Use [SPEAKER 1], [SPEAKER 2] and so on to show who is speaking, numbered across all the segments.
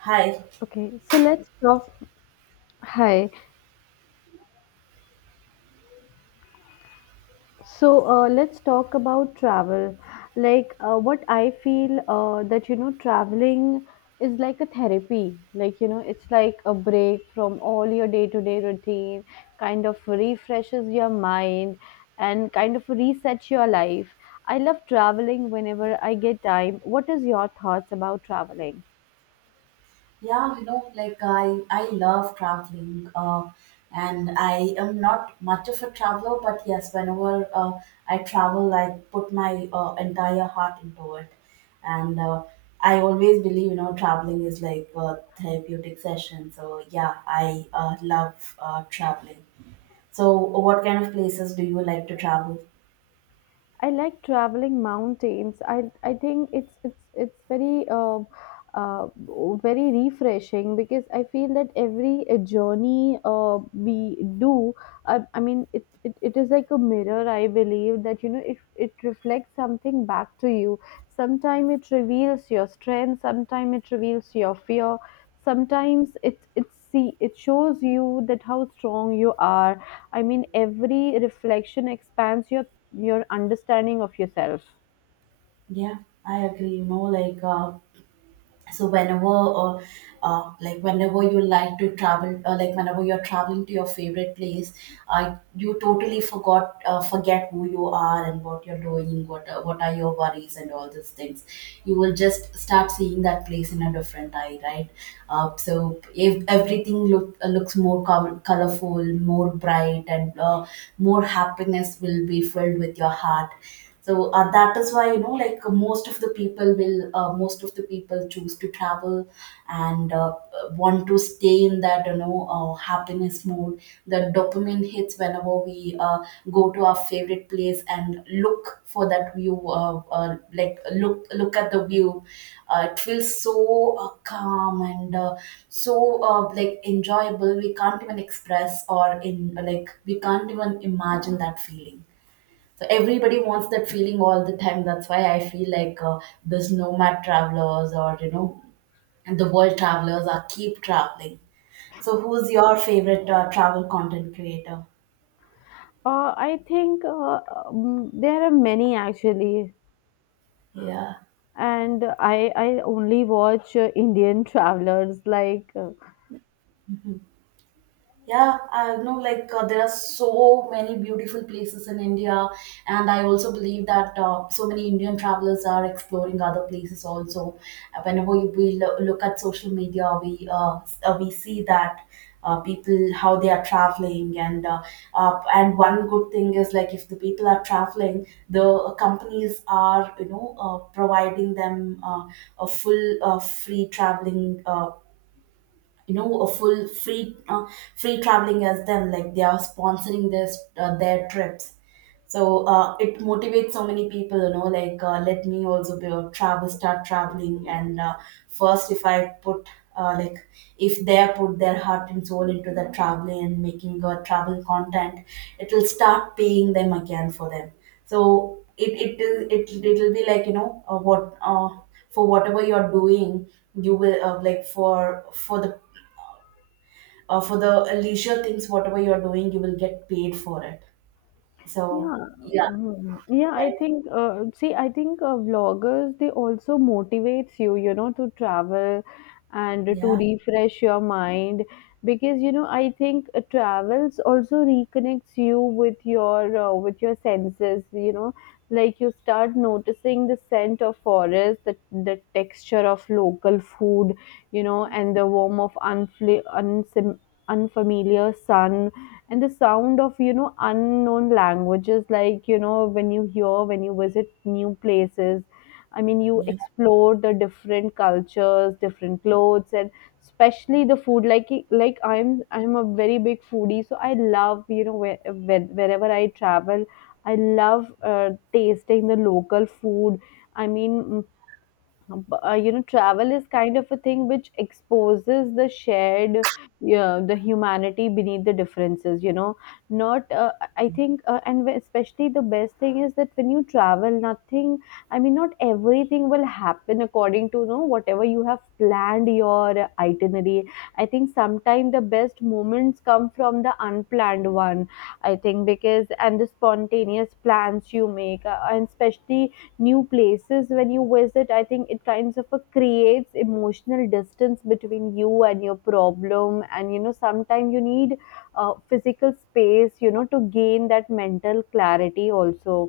[SPEAKER 1] Hi.
[SPEAKER 2] Okay, so let's talk. Hi. So let's talk about travel. What I feel that you know traveling is like a therapy. Like you know it's like a break from all your day-to-day routine, kind of refreshes your mind and kind of resets your life. I love traveling whenever I get time. What is your thoughts about traveling?
[SPEAKER 1] Yeah, you know, like I love traveling, and I am not much of a traveler, but yes, whenever I travel, I put my entire heart into it, and I always believe, you know, traveling is like a therapeutic session. So yeah, I love traveling. So, what kind of places do you like to travel?
[SPEAKER 2] I like traveling mountains. I think it's very uh, very refreshing because I feel that every journey we do, I mean, it is like a mirror. I believe that you know it reflects something back to you. Sometimes it reveals your strength. Sometimes it reveals your fear, sometimes it shows you that how strong you are. I mean every reflection expands your understanding of yourself.
[SPEAKER 1] Yeah, I agree. You know, so uh, whenever you like to travel like whenever you're traveling to your favorite place, you totally forgot forget who you are and what you're doing, what are your worries and all these things. You will just start seeing that place in a different eye, right? So if everything looks more colorful, more bright, and more happiness will be filled with your heart. So that is why, you know, most of the people choose to travel and want to stay in that, you know, happiness mode. The dopamine hits whenever we go to our favorite place and look for that view, look at the view. It feels so calm and so like enjoyable, we can't even express or in like we can't even imagine that feeling. So everybody wants that feeling all the time. That's why I feel like, this nomad travelers, or you know, the world travelers, are keep traveling. So who's your favorite travel content creator?
[SPEAKER 2] I think there are many actually,
[SPEAKER 1] Yeah.
[SPEAKER 2] and I only watch indian travelers
[SPEAKER 1] Yeah, I know, there are so many beautiful places in India, and I also believe that so many Indian travelers are exploring other places also. Whenever we look at social media, we we see that people how they are traveling, and one good thing is, like, if the people are traveling, the companies are, you know, providing them a full free traveling. You know, a full free traveling, as them, like they are sponsoring their trips. So it motivates so many people, you know, let me also be a travel, start traveling, and first if I put like if they put their heart and soul into the traveling and making a travel content, it will start paying them, again, for them. So it will be like, you know, what for whatever you're doing, you will for the, or for the leisure things, whatever you're doing, you will get paid for it. So
[SPEAKER 2] Yeah,
[SPEAKER 1] yeah,
[SPEAKER 2] yeah, I
[SPEAKER 1] right?
[SPEAKER 2] think vloggers, they also motivates you, you know, to travel and to
[SPEAKER 1] Yeah,
[SPEAKER 2] refresh your mind because, you know, I think travels also reconnects you with your senses, you know, like you start noticing the scent of forest, the texture of local food, you know, and the warmth of unfl- unsam unfamiliar sun and the sound of you know unknown languages, like you know when you hear when you visit new places. I mean you
[SPEAKER 1] yeah,
[SPEAKER 2] explore the different cultures, different clothes, and especially the food, like I'm a very big foodie, so I love you know wherever I travel I love tasting the local food. I mean, you know travel is kind of a thing which exposes the shared, yeah, the humanity beneath the differences you know. Not I think and Especially the best thing is that when you travel nothing, I mean not everything will happen according to you know whatever you have planned your itinerary. I think sometimes the best moments come from the unplanned one. I think because and the spontaneous plans you make and especially new places when you visit, I think it kinds of a creates emotional distance between you and your problem, and you know sometimes you need physical space you know to gain that mental clarity also.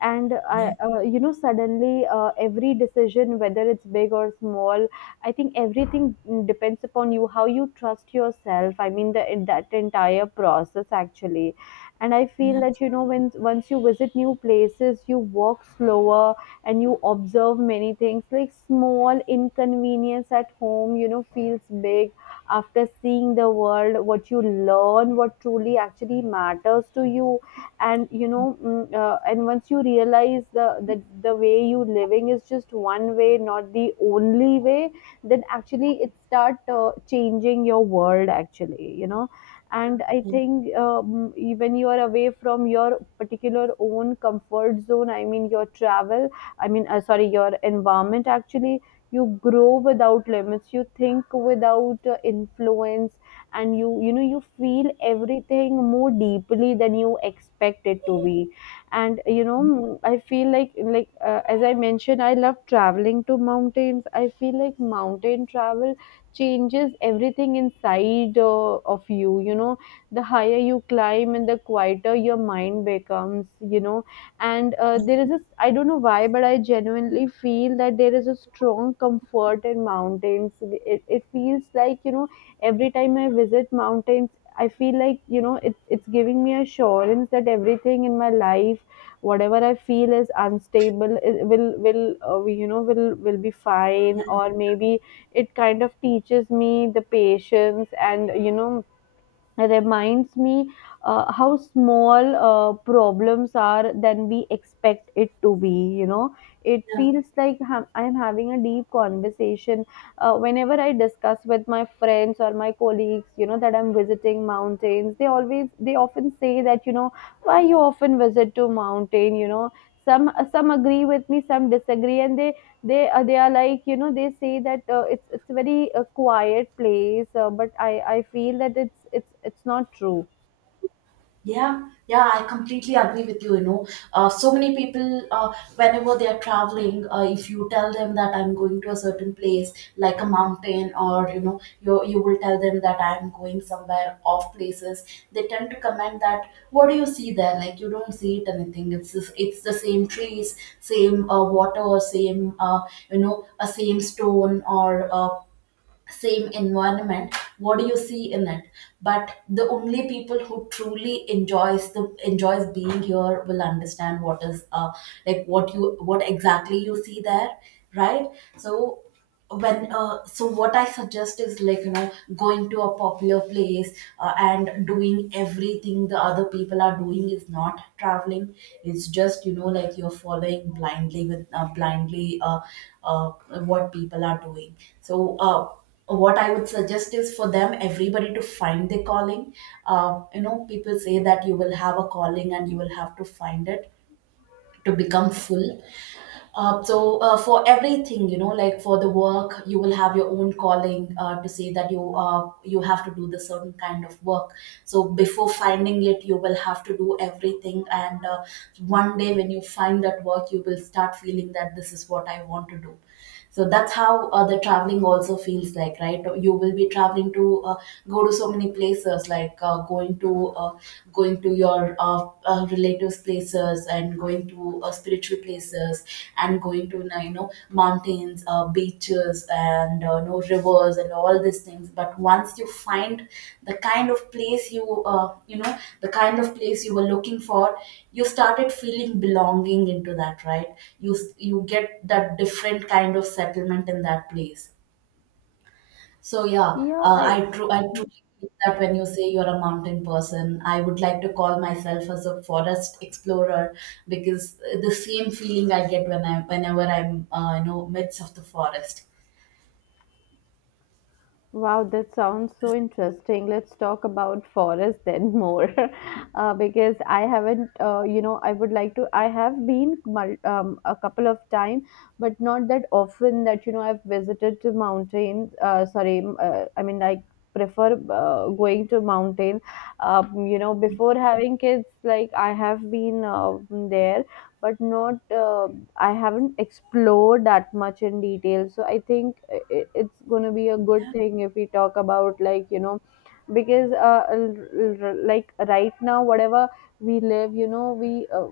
[SPEAKER 2] And
[SPEAKER 1] yeah,
[SPEAKER 2] you know, suddenly every decision, whether it's big or small, I think everything depends upon you how you trust yourself. I mean, that entire process actually, and I feel
[SPEAKER 1] yeah,
[SPEAKER 2] that you know, when once you visit new places, you walk slower and you observe many things. Like small inconvenience at home, you know, feels big after seeing the world. What you learn, what truly actually matters to you. And you know and once you realize the that the way you living is just one way not the only way, then actually it start changing your world actually you know. And I
[SPEAKER 1] yeah,
[SPEAKER 2] think when you are away from your particular own comfort zone, I mean your travel, I mean sorry, your environment actually, you grow without limits, you think without influence, and you know you feel everything more deeply than you expect it to be. And you know I feel like as I mentioned, I love traveling to mountains. I feel like mountain travel changes everything inside of you, you know. The higher you climb and the quieter your mind becomes, you know. And there is a, I don't know why, but I genuinely feel that there is a strong comfort in mountains. It feels like you know every time I visit mountains, I feel like, you know, it's giving me assurance that everything in my life, whatever I feel is unstable, it you know, will be fine.
[SPEAKER 1] yeah,
[SPEAKER 2] Or maybe it kind of teaches me the patience and, you know, reminds me how small problems are than we expect it to be, you know. It
[SPEAKER 1] yeah.
[SPEAKER 2] feels like I'm having a deep conversation. Whenever I discuss with my friends or my colleagues you know that I'm visiting mountains, they always, they often say that you know why you often visit to mountain you know. Some agree with me, some disagree, and they, they are like you know they say that it's a very quiet place, but I feel that it's not true.
[SPEAKER 1] Yeah, yeah, I completely agree with you. You know, so many people, whenever they are traveling, if you tell them that I'm going to a certain place, like a mountain, or you know, you will tell them that I'm going somewhere off places, they tend to comment that, "What do you see there? Like you don't see it anything. It's just, it's the same trees, same water, same, you know, a same stone, or same environment, what do you see in it?" But the only people who truly enjoys being here will understand what is like what you, what exactly you see there, right? So when uh, so what I suggest is, like, you know, going to a popular place and doing everything the other people are doing is not traveling. It's just, you know, like you're following blindly, with blindly uh, what people are doing. So what I would suggest is for them, everybody, to find their calling. You know, people say that you will have a calling and you will have to find it to become full. So, for everything, you know, like for the work, you will have your own calling to say that you have to do the certain kind of work. So, before finding it, you will have to do everything. And one day, when you find that work, you will start feeling that this is what I want to do. So that's how, the traveling also feels like, right? You will be traveling to, go to so many places, like going to your relatives places, and going to spiritual places, and going to, you know, mountains, beaches, and no rivers, and all these things. But once you find the kind of place you know, the kind of place you were looking for, you started feeling belonging into that, right? You get that different kind of settlement in that place. So yeah,
[SPEAKER 2] Yeah, I.
[SPEAKER 1] I truly think that when you say you're a mountain person, I would like to call myself as a forest explorer, because the same feeling I get when I whenever I'm, you know, midst of the forest.
[SPEAKER 2] Wow, that sounds so interesting. Let's talk about forest then more, because I haven't, you know, I would like to. I have been a couple of time, but not that often. That you know, I've visited to mountains. I mean, I prefer going to mountain. You know, before having kids, like I have been there, but not I haven't explored that much in detail. So I think it's going to be a good thing if we talk about, like you know, because like right now whatever we live you know we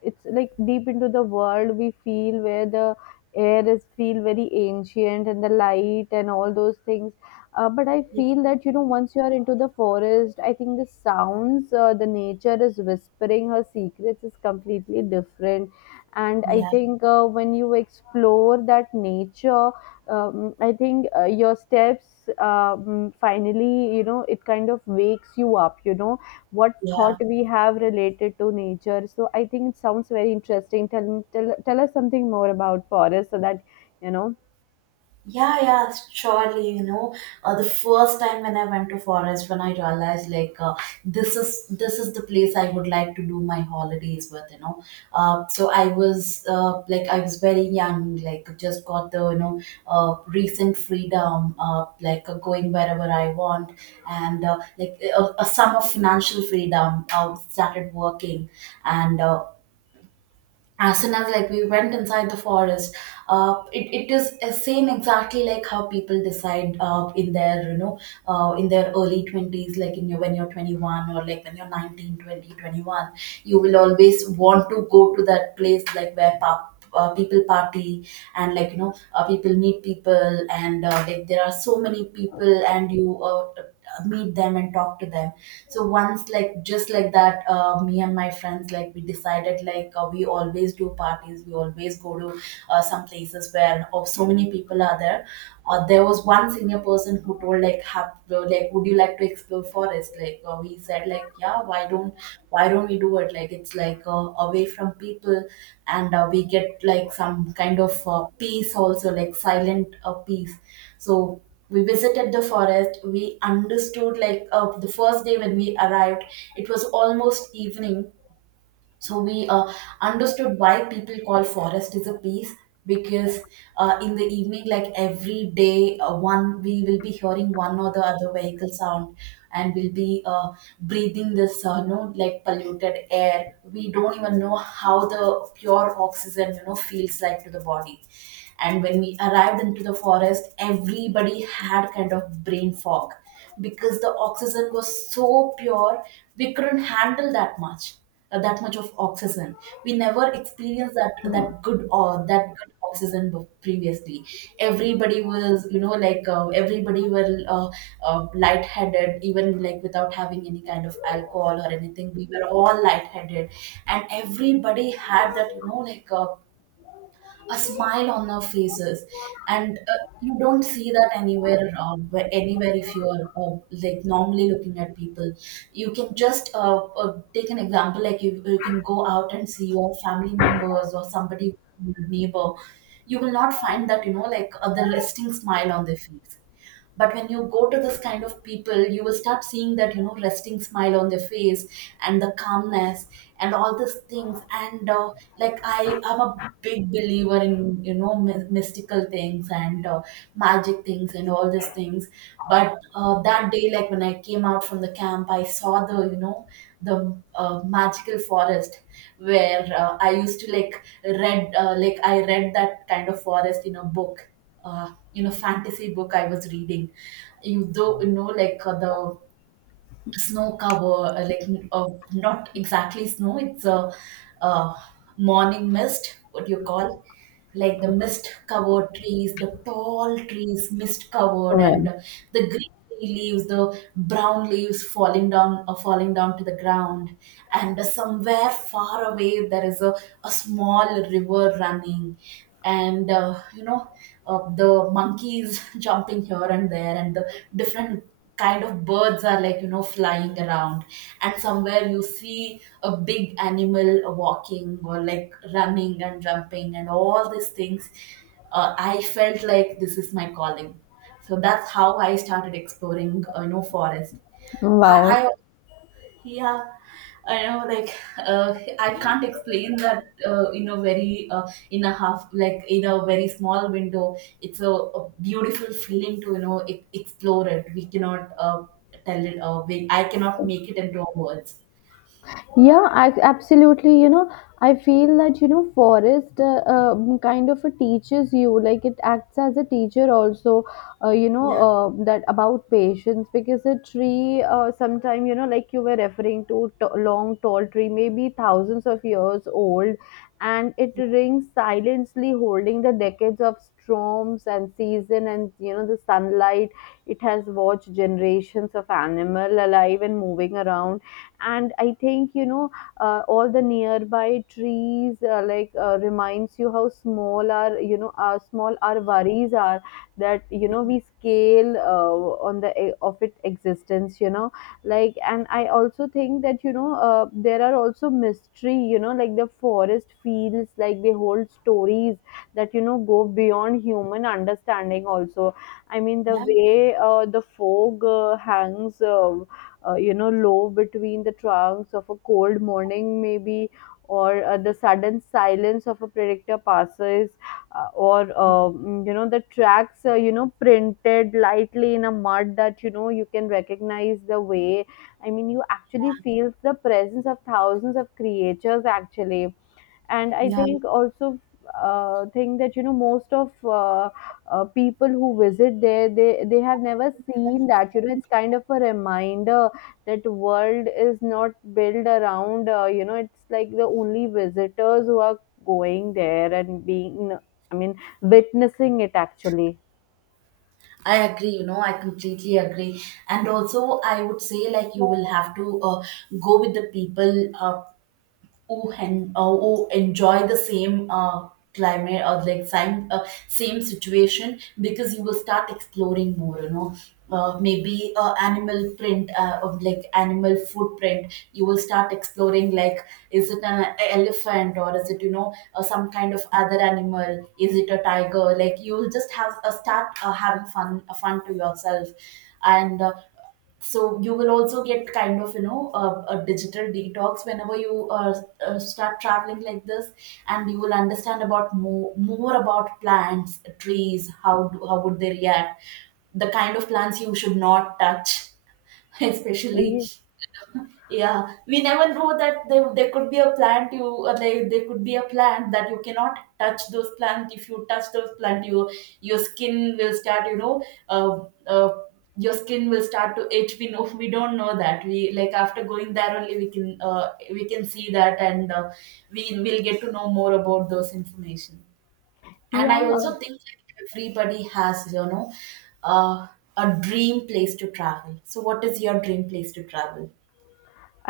[SPEAKER 2] it's like deep into the world we feel where the air is feel very ancient and the light and all those things. But I feel that, you know, once you are into the forest, I think the sounds, the nature is whispering her secrets is completely different. And I
[SPEAKER 1] Yeah.
[SPEAKER 2] think when you explore that nature, I think your steps, finally, you know, it kind of wakes you up, you know, what thought
[SPEAKER 1] Yeah,
[SPEAKER 2] we have related to nature. So I think it sounds very interesting. Tell us something more about forest so that, you know,
[SPEAKER 1] yeah. Surely, you know, the first time when I went to forest, when I realized, like, this is the place I would like to do my holidays with, you know. I was very young, like just got the, you know, recent freedom, going wherever I want, and like a sum of financial freedom. Started working, and as soon as, like, we went inside the forest, it is a same exactly like how people decide, in their, you know, in their early 20s, like in your, when you're 21, or like when you're 19, 21, you will always want to go to that place like where pop people party, and like, you know, people meet people, and like there are so many people, and you, meet them and talk to them. So once, like, just like that, me and my friends, like, we decided, like, we always do parties, we always go to some places where, oh, so many people are there. There was one senior person who told, like, have like would you like to explore forest? Like, we said, like, yeah, why don't we do it? Like, it's like away from people, and we get like some kind of peace also, like silent peace. So we visited the forest, we understood, like, the first day when we arrived, it was almost evening. So we understood why people call forest is a peace, because in the evening, like every day, one we will be hearing one or the other vehicle sound, and we'll be breathing this, no like polluted air. We don't even know how the pure oxygen, you know, feels like to the body. And when we arrived into the forest, everybody had kind of brain fog, because the oxygen was so pure, we couldn't handle that much of oxygen. We never experienced that good, or that good oxygen, previously. Everybody was, you know, like, everybody were lightheaded, even like without having any kind of alcohol or anything. We were all lightheaded, and everybody had that, you know, like, a smile on our faces, and you don't see that anywhere, anywhere, if you are like normally looking at people. You can just, take an example, like you can go out and see your family members or somebody, your neighbor. You will not find that, you know, the resting smile on their face. But when you go to this kind of people, you will start seeing that, you know, resting smile on their face, and the calmness, and all these things. And like, I am a big believer in, you know, mystical things, and magic things, and all these things. But that day, like when I came out from the camp, I saw the, you know, the magical forest, where, I used to like read like I read that kind of forest in a book, you know, fantasy book I was reading. You though, you know, like, the snow cover, like uh, not exactly snow. It's a, uh, morning mist. What you call? Like the mist covered trees, the tall trees, mist covered,
[SPEAKER 2] yeah.
[SPEAKER 1] and the green leaves, the brown leaves falling down to the ground, and somewhere far away there is a small river running, and the monkeys jumping here and there and the different kind of birds are like you know flying around, and somewhere you see a big animal walking or like running and jumping and all these things. I felt like this is my calling, so that's how I started exploring forest.
[SPEAKER 2] Wow.
[SPEAKER 1] I, yeah, I know. Like, I can't explain that in a half, like in a very small window. It's a beautiful feeling to you know explore it. We cannot tell it. I cannot make it into words.
[SPEAKER 2] Yeah, I absolutely. You know, I feel that you know, forest kind of a teaches you, like it acts as a teacher also. You know,
[SPEAKER 1] Yeah,
[SPEAKER 2] that about patience because a tree, sometime you know, like you were referring to, long tall tree, maybe thousands of years old, and it rings silently, holding the decades of storms and season, and you know, the sunlight. It has watched generations of animal alive and moving around. And I think you know all the nearby trees reminds you how small our, you know, our small our worries are, that you know we scale on the e, of its existence, you know. Like, and I also think that you know there are also mystery, you know, like the forest feels like they hold stories that you know go beyond human understanding also. I mean the
[SPEAKER 1] yeah,
[SPEAKER 2] way the fog hangs you know low between the trunks of a cold morning maybe, or the sudden silence of a predictor passes, or you know the tracks you know printed lightly in a mud that you know you can recognize the way. I mean you actually feel the presence of thousands of creatures actually. And I
[SPEAKER 1] yeah,
[SPEAKER 2] think also, think that you know most of people who visit there, they have never seen that, you know, it's kind of a reminder that world is not built around, you know, it's like the only visitors who are going there and being, I mean witnessing it actually.
[SPEAKER 1] I agree. You know, I completely agree. And also, I would say like you will have to go with the people. Uh, who enjoy the same climate, or like same same situation, because you will start exploring more, you know, maybe animal print, of like animal footprint, you will start exploring like is it an elephant or is it you know some kind of other animal, is it a tiger? Like you will just have a start having fun to yourself. And so you will also get kind of, you know, a digital detox whenever you start traveling like this. And you will understand about more about plants, trees, how would they react, the kind of plants you should not touch, especially.
[SPEAKER 2] Ye-
[SPEAKER 1] Yeah, we never know that there could be a plant you uh, there could be a plant that you cannot touch those plants. If you touch those plant, you your skin will start, you know, uh, uh, your skin will start to itch. We know, we don't know that, we like after going there only we can see that, and we will get to know more about those information. And
[SPEAKER 2] yeah,
[SPEAKER 1] I also think like everybody has, you know, uh, a dream place to travel. So what is your dream place to travel?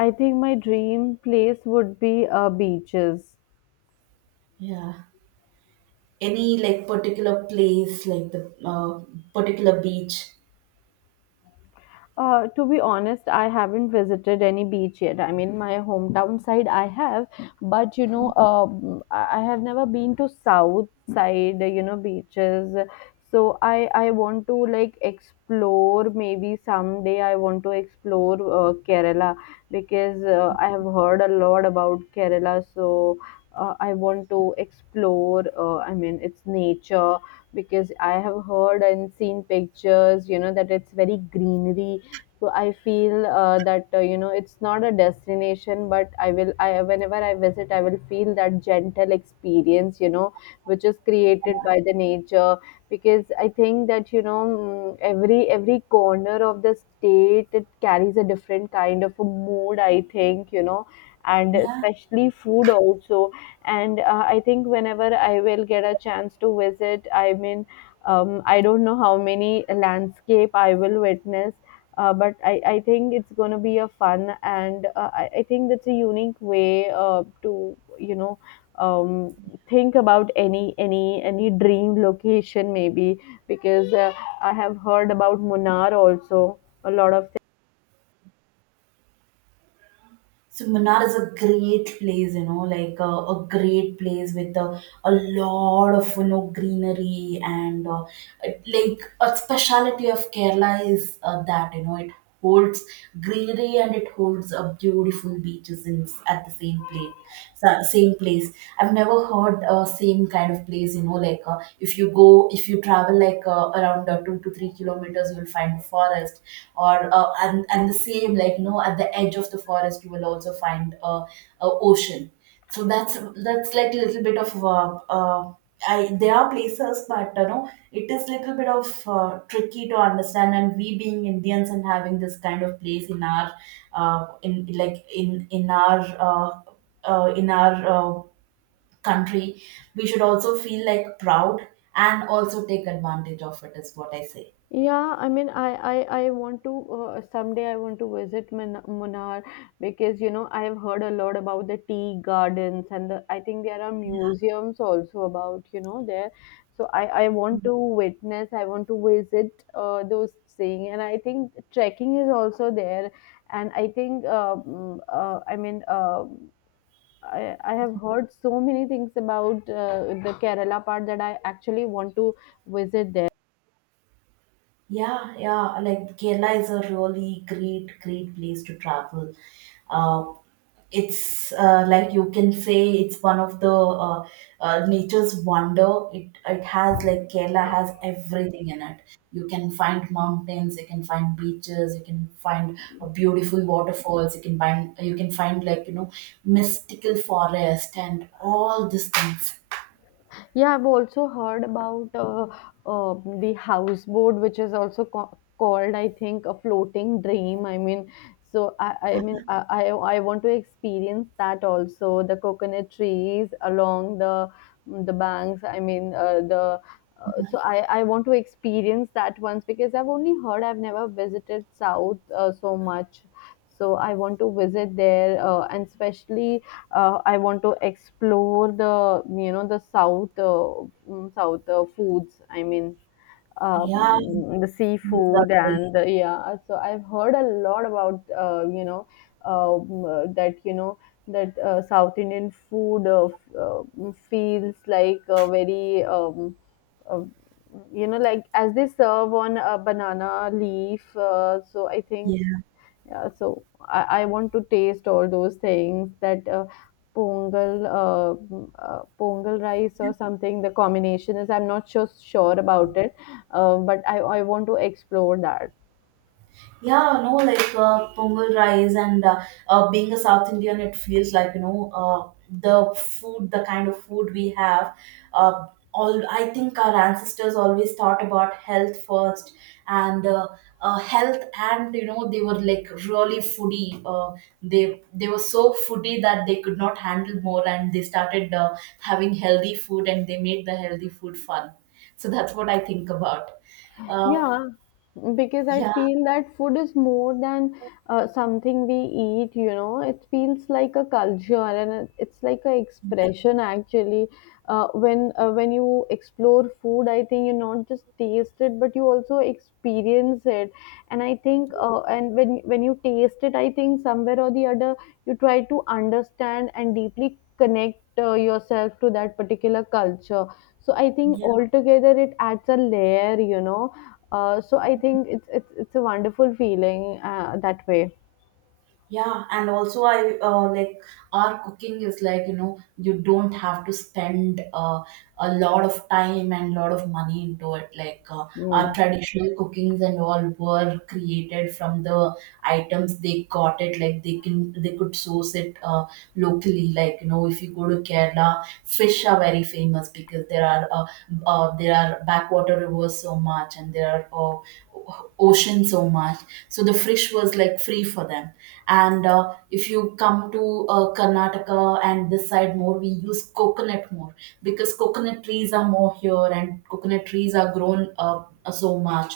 [SPEAKER 2] I think my dream place would be beaches.
[SPEAKER 1] Yeah. Any like particular place, like the particular beach?
[SPEAKER 2] To be honest, I haven't visited any beach yet. I mean, my hometown side I have, but you know, I have never been to south side, you know, beaches. So I want to like explore. Maybe someday I want to explore Kerala because I have heard a lot about Kerala. So I want to explore. I mean, its nature because I have heard and seen pictures. You know that it's very greenery, so I feel that it's not a destination, but I will I whenever I visit I will feel that gentle experience which is created by the nature. Because I think that every corner of the state, it carries a different kind of a mood, I think. And
[SPEAKER 1] Yeah.
[SPEAKER 2] especially food also. And I think whenever I will get a chance to visit, I mean, I don't know how many landscape I will witness, but I think it's going to be a fun. And I think that's a unique way to um, think about any dream location maybe. Because I have heard about Munnar also, a lot of.
[SPEAKER 1] So Manar is a great place, you know, like a great place with a lot of you know greenery, and like a speciality of Kerala is that you know it holds greenery, and it holds a beautiful beaches in at the same place, same place. I've never heard same kind of place, you know, like if you travel like around to 3 kilometers, you'll find forest, or and the same like you know at the edge of the forest you will also find a, ocean. So that's like a little bit of there are places, but you know it is little bit of tricky to understand. And we being indians and having this kind of place in our in our in our country, we should also feel like proud, and also take advantage of it, is what I say.
[SPEAKER 2] Yeah, I mean, I want to, someday I want to visit Munnar, because you know I have heard a lot about the tea gardens and the, I think there are museums also about you know there. So I want to witness, I want to visit those things. And I think trekking is also there. And I think I mean. I have heard so many things about the Kerala part that I actually want to visit there.
[SPEAKER 1] Yeah, yeah. Like Kerala is a really great, great place to travel. Uh, it's like you can say it's one of the nature's wonder. It has like Kerala has everything in it. You can find mountains, you can find beaches, you can find beautiful waterfalls, you can find like you know mystical forest and all these things.
[SPEAKER 2] Yeah, I've also heard about uh, the houseboat, which is also called, I think, a floating dream. I mean, so I I want to experience that also. The coconut trees along the the banks. I mean, the so I want to experience that once, because I've only heard. I've never visited South so much. So I want to visit there. Uh, and especially I want to explore the you know the south south foods. I mean,
[SPEAKER 1] Yeah,
[SPEAKER 2] the
[SPEAKER 1] it's
[SPEAKER 2] seafood
[SPEAKER 1] a-
[SPEAKER 2] and the, yeah. So I've heard a lot about that that South Indian food feels like a very uh, you know, like as they serve on a banana leaf. So I think,
[SPEAKER 1] yeah.
[SPEAKER 2] yeah, so I want to taste all those things, that pongal, pongal rice or something. The combination is, I'm not sure about it, but I want to explore that.
[SPEAKER 1] Yeah, no, like pongal rice, and being a South Indian, it feels like you know the food, the kind of food we have. Uh, all I think our ancestors always thought about health first, and health, and you know they were like really foodie. They were so foodie that they could not handle more, and they started having healthy food, and they made the healthy food fun. So that's what I think about. Uh,
[SPEAKER 2] Yeah, because I
[SPEAKER 1] yeah,
[SPEAKER 2] feel that food is more than something we eat, you know. It feels like a culture, and it's like an expression actually. When when you explore food, I think you not just taste it, but you also experience it. And I think, and when you taste it, I think somewhere or the other, you try to understand and deeply connect yourself to that particular culture. So I think
[SPEAKER 1] yeah.
[SPEAKER 2] altogether it adds a layer, so I think it's it's a wonderful feeling that way.
[SPEAKER 1] Yeah, and also I like our cooking is like you know you don't have to spend a lot of time and lot of money into it. Like our
[SPEAKER 2] Mm.
[SPEAKER 1] traditional cookings and all were created from the items they got it. Like they could source it locally. Like you know if you go to Kerala, fish are very famous because there are backwater rivers so much, and there are oceans so much. So the fish was like free for them. And if you come to karnataka and this side more, we use coconut more, because coconut trees are more here, and coconut trees are grown so much,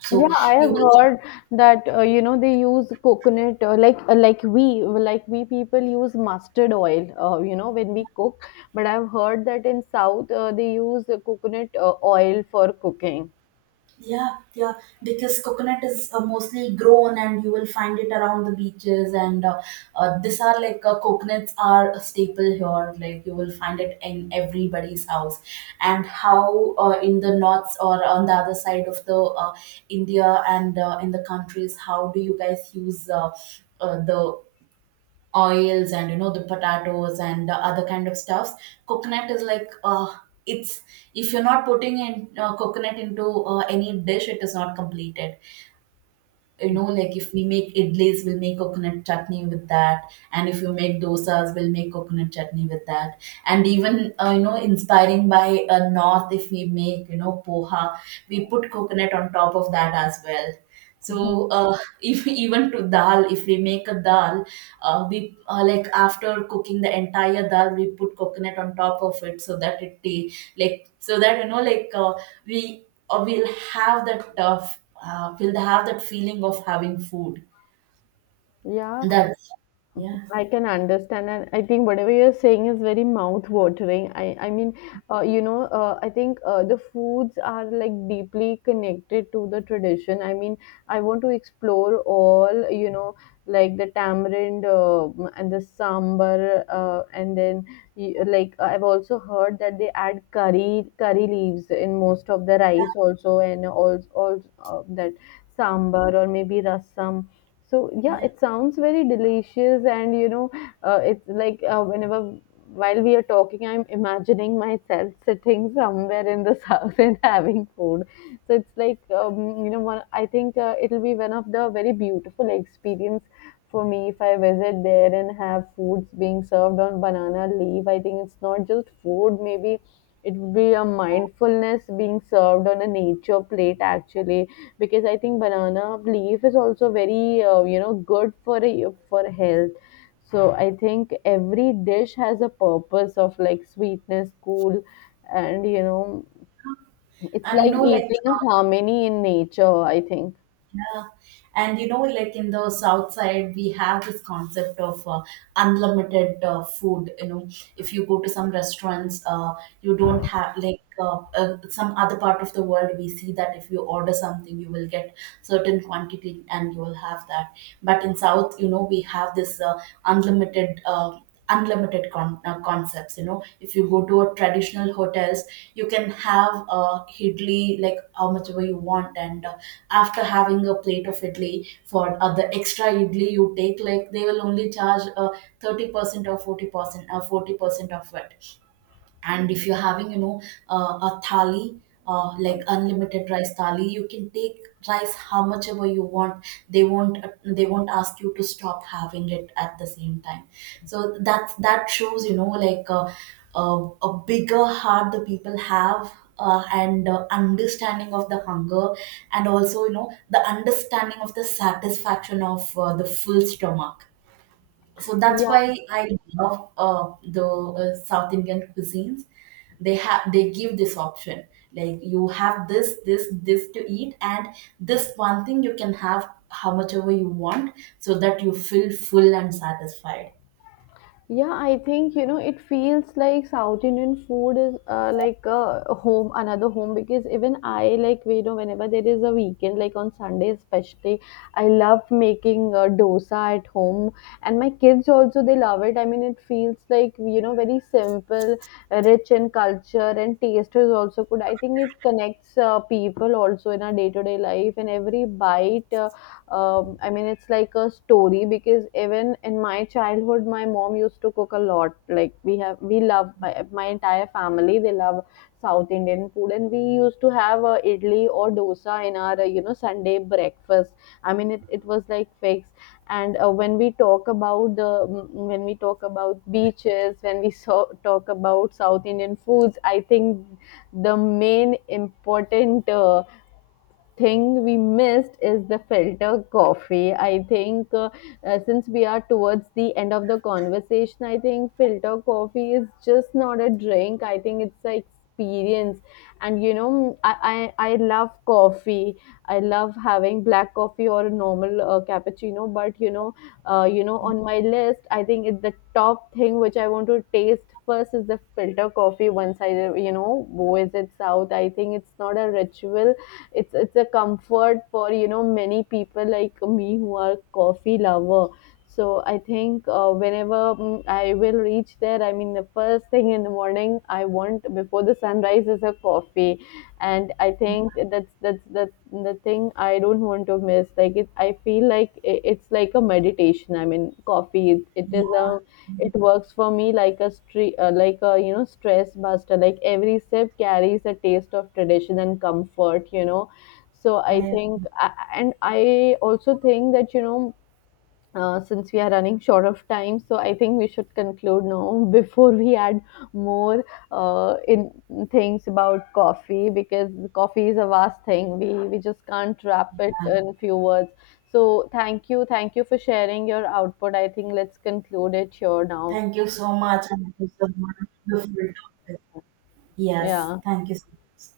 [SPEAKER 1] so
[SPEAKER 2] Yeah, I
[SPEAKER 1] you
[SPEAKER 2] have
[SPEAKER 1] will.
[SPEAKER 2] heard that you know they use coconut, like we people use mustard oil, you know, when we cook. But I've heard that in South they use coconut oil for cooking.
[SPEAKER 1] Yeah, yeah, because coconut is mostly grown and you will find it around the beaches. And these are like coconuts are a staple here, like you will find it in everybody's house. And how in the north, or on the other side of the India, and in the countries, how do you guys use the oils, and you know the potatoes and the other kind of stuffs. Coconut is like uh, it's, if you're not putting in coconut into any dish, it is not completed. You know like if we make idlis, we'll make coconut chutney with that. And if you make dosas, we'll make coconut chutney with that. And even you know inspiring by north, if we make you know poha, we put coconut on top of that as well.
[SPEAKER 2] Mhm.
[SPEAKER 1] So if even to dal, if we make a dal, we like after cooking the entire dal, we put coconut on top of it, so that like so that you know like we will have that will have that feeling of having food.
[SPEAKER 2] Yeah,
[SPEAKER 1] That's yeah,
[SPEAKER 2] I can understand, and I think whatever you're saying is very mouth-watering. I mean, I think the foods are like deeply connected to the tradition. I mean, I want to explore all, you know, like the tamarind and the sambar, and then like I've also heard that they add curry leaves in most of the rice
[SPEAKER 1] yeah
[SPEAKER 2] also, and also that sambar or maybe rasam. So yeah,
[SPEAKER 1] yeah.
[SPEAKER 2] it sounds very delicious, and it's like, whenever while we are talking, I'm imagining myself sitting somewhere in the South and having food. So it's like, you know, one, I think it'll be one of the very beautiful experience for me if I visit there and have foods being served on banana leaf. I think it's not just food, maybe it would be a mindfulness being served on a nature plate actually, because I think banana leaf is also very good for a, for health. So I think every dish has a purpose of like sweetness, cool, and you know, it's
[SPEAKER 1] And you
[SPEAKER 2] like
[SPEAKER 1] know like.
[SPEAKER 2] eating a
[SPEAKER 1] uh,
[SPEAKER 2] harmony in nature, I think.
[SPEAKER 1] Yeah. And you know, like in the south side, we have this concept of unlimited food. You know, if you go to some restaurants, you don't have like some other part of the world, we see that if you order something, you will get certain quantity and you will have that. But in south, you know, we have this unlimited. Unlimited concepts, you know, if you go to a traditional hotels, you can have idli like how much ever you want. And after having a plate of idli, for the extra idli you take, like they will only charge 30% or 40% of it. And if you're having you know a thali, like unlimited rice thali, you can take rice how much ever you want. They won't they won't ask you to stop having it at the same time. So that that shows you know like a bigger heart the people have, and understanding of the hunger, and also you know the understanding of the satisfaction of the full stomach. So that's
[SPEAKER 2] Yeah,
[SPEAKER 1] why I love the South Indian cuisines. They have they give this option, like you have this this this to eat, and this one thing you can have how much ever you want, so that you feel full and satisfied.
[SPEAKER 2] yeah, I think you know it feels like South Indian food is like a home, another home, because even I, like you know, whenever there is a weekend, like on Sunday especially, I love making dosa at home, and my kids also, they love it. I mean, it feels like you know very simple, rich in culture, and taste is also good. I think it connects people also in our day to day life, and every bite. I mean, it's like a story, because even in my childhood, my mom used to cook a lot. Like we have, we love my, entire family, they love South Indian food, and we used to have idli or dosa in our Sunday breakfast. I mean, it was like fixed. And when we talk about the when we talk about beaches, when we so, talk about South Indian foods, I think the main important thing we missed is the filter coffee. I think since we are towards the end of the conversation, I think filter coffee is just not a drink, I think it's an experience. And you know, I love coffee. I love having black coffee or a normal cappuccino. But you know, on my list, I think it's the top thing which I want to taste first is the filter coffee. Once I, you know, visit South, I think it's not a ritual, it's a comfort for you know many people like me who are coffee lover. So I think whenever I will reach there, I mean the first thing in the morning I want before the sunrise is a coffee. And I think that's the thing I don't want to miss. Like it I feel like, it's like a meditation, I mean, coffee, it is a, it works for me like a like a you know stress buster. Like every sip carries a taste of tradition and comfort. You know, so I
[SPEAKER 1] I
[SPEAKER 2] think, and I also think that you know, since we are running short of time, so I think we should conclude now before we add more in things about coffee, because coffee is a vast thing. We just can't wrap it in few words. So thank you for sharing your output. I think let's conclude it here now.
[SPEAKER 1] Thank you so much, and thank you so much. Beautiful topic. Yes,
[SPEAKER 2] Yeah.
[SPEAKER 1] thank you so much.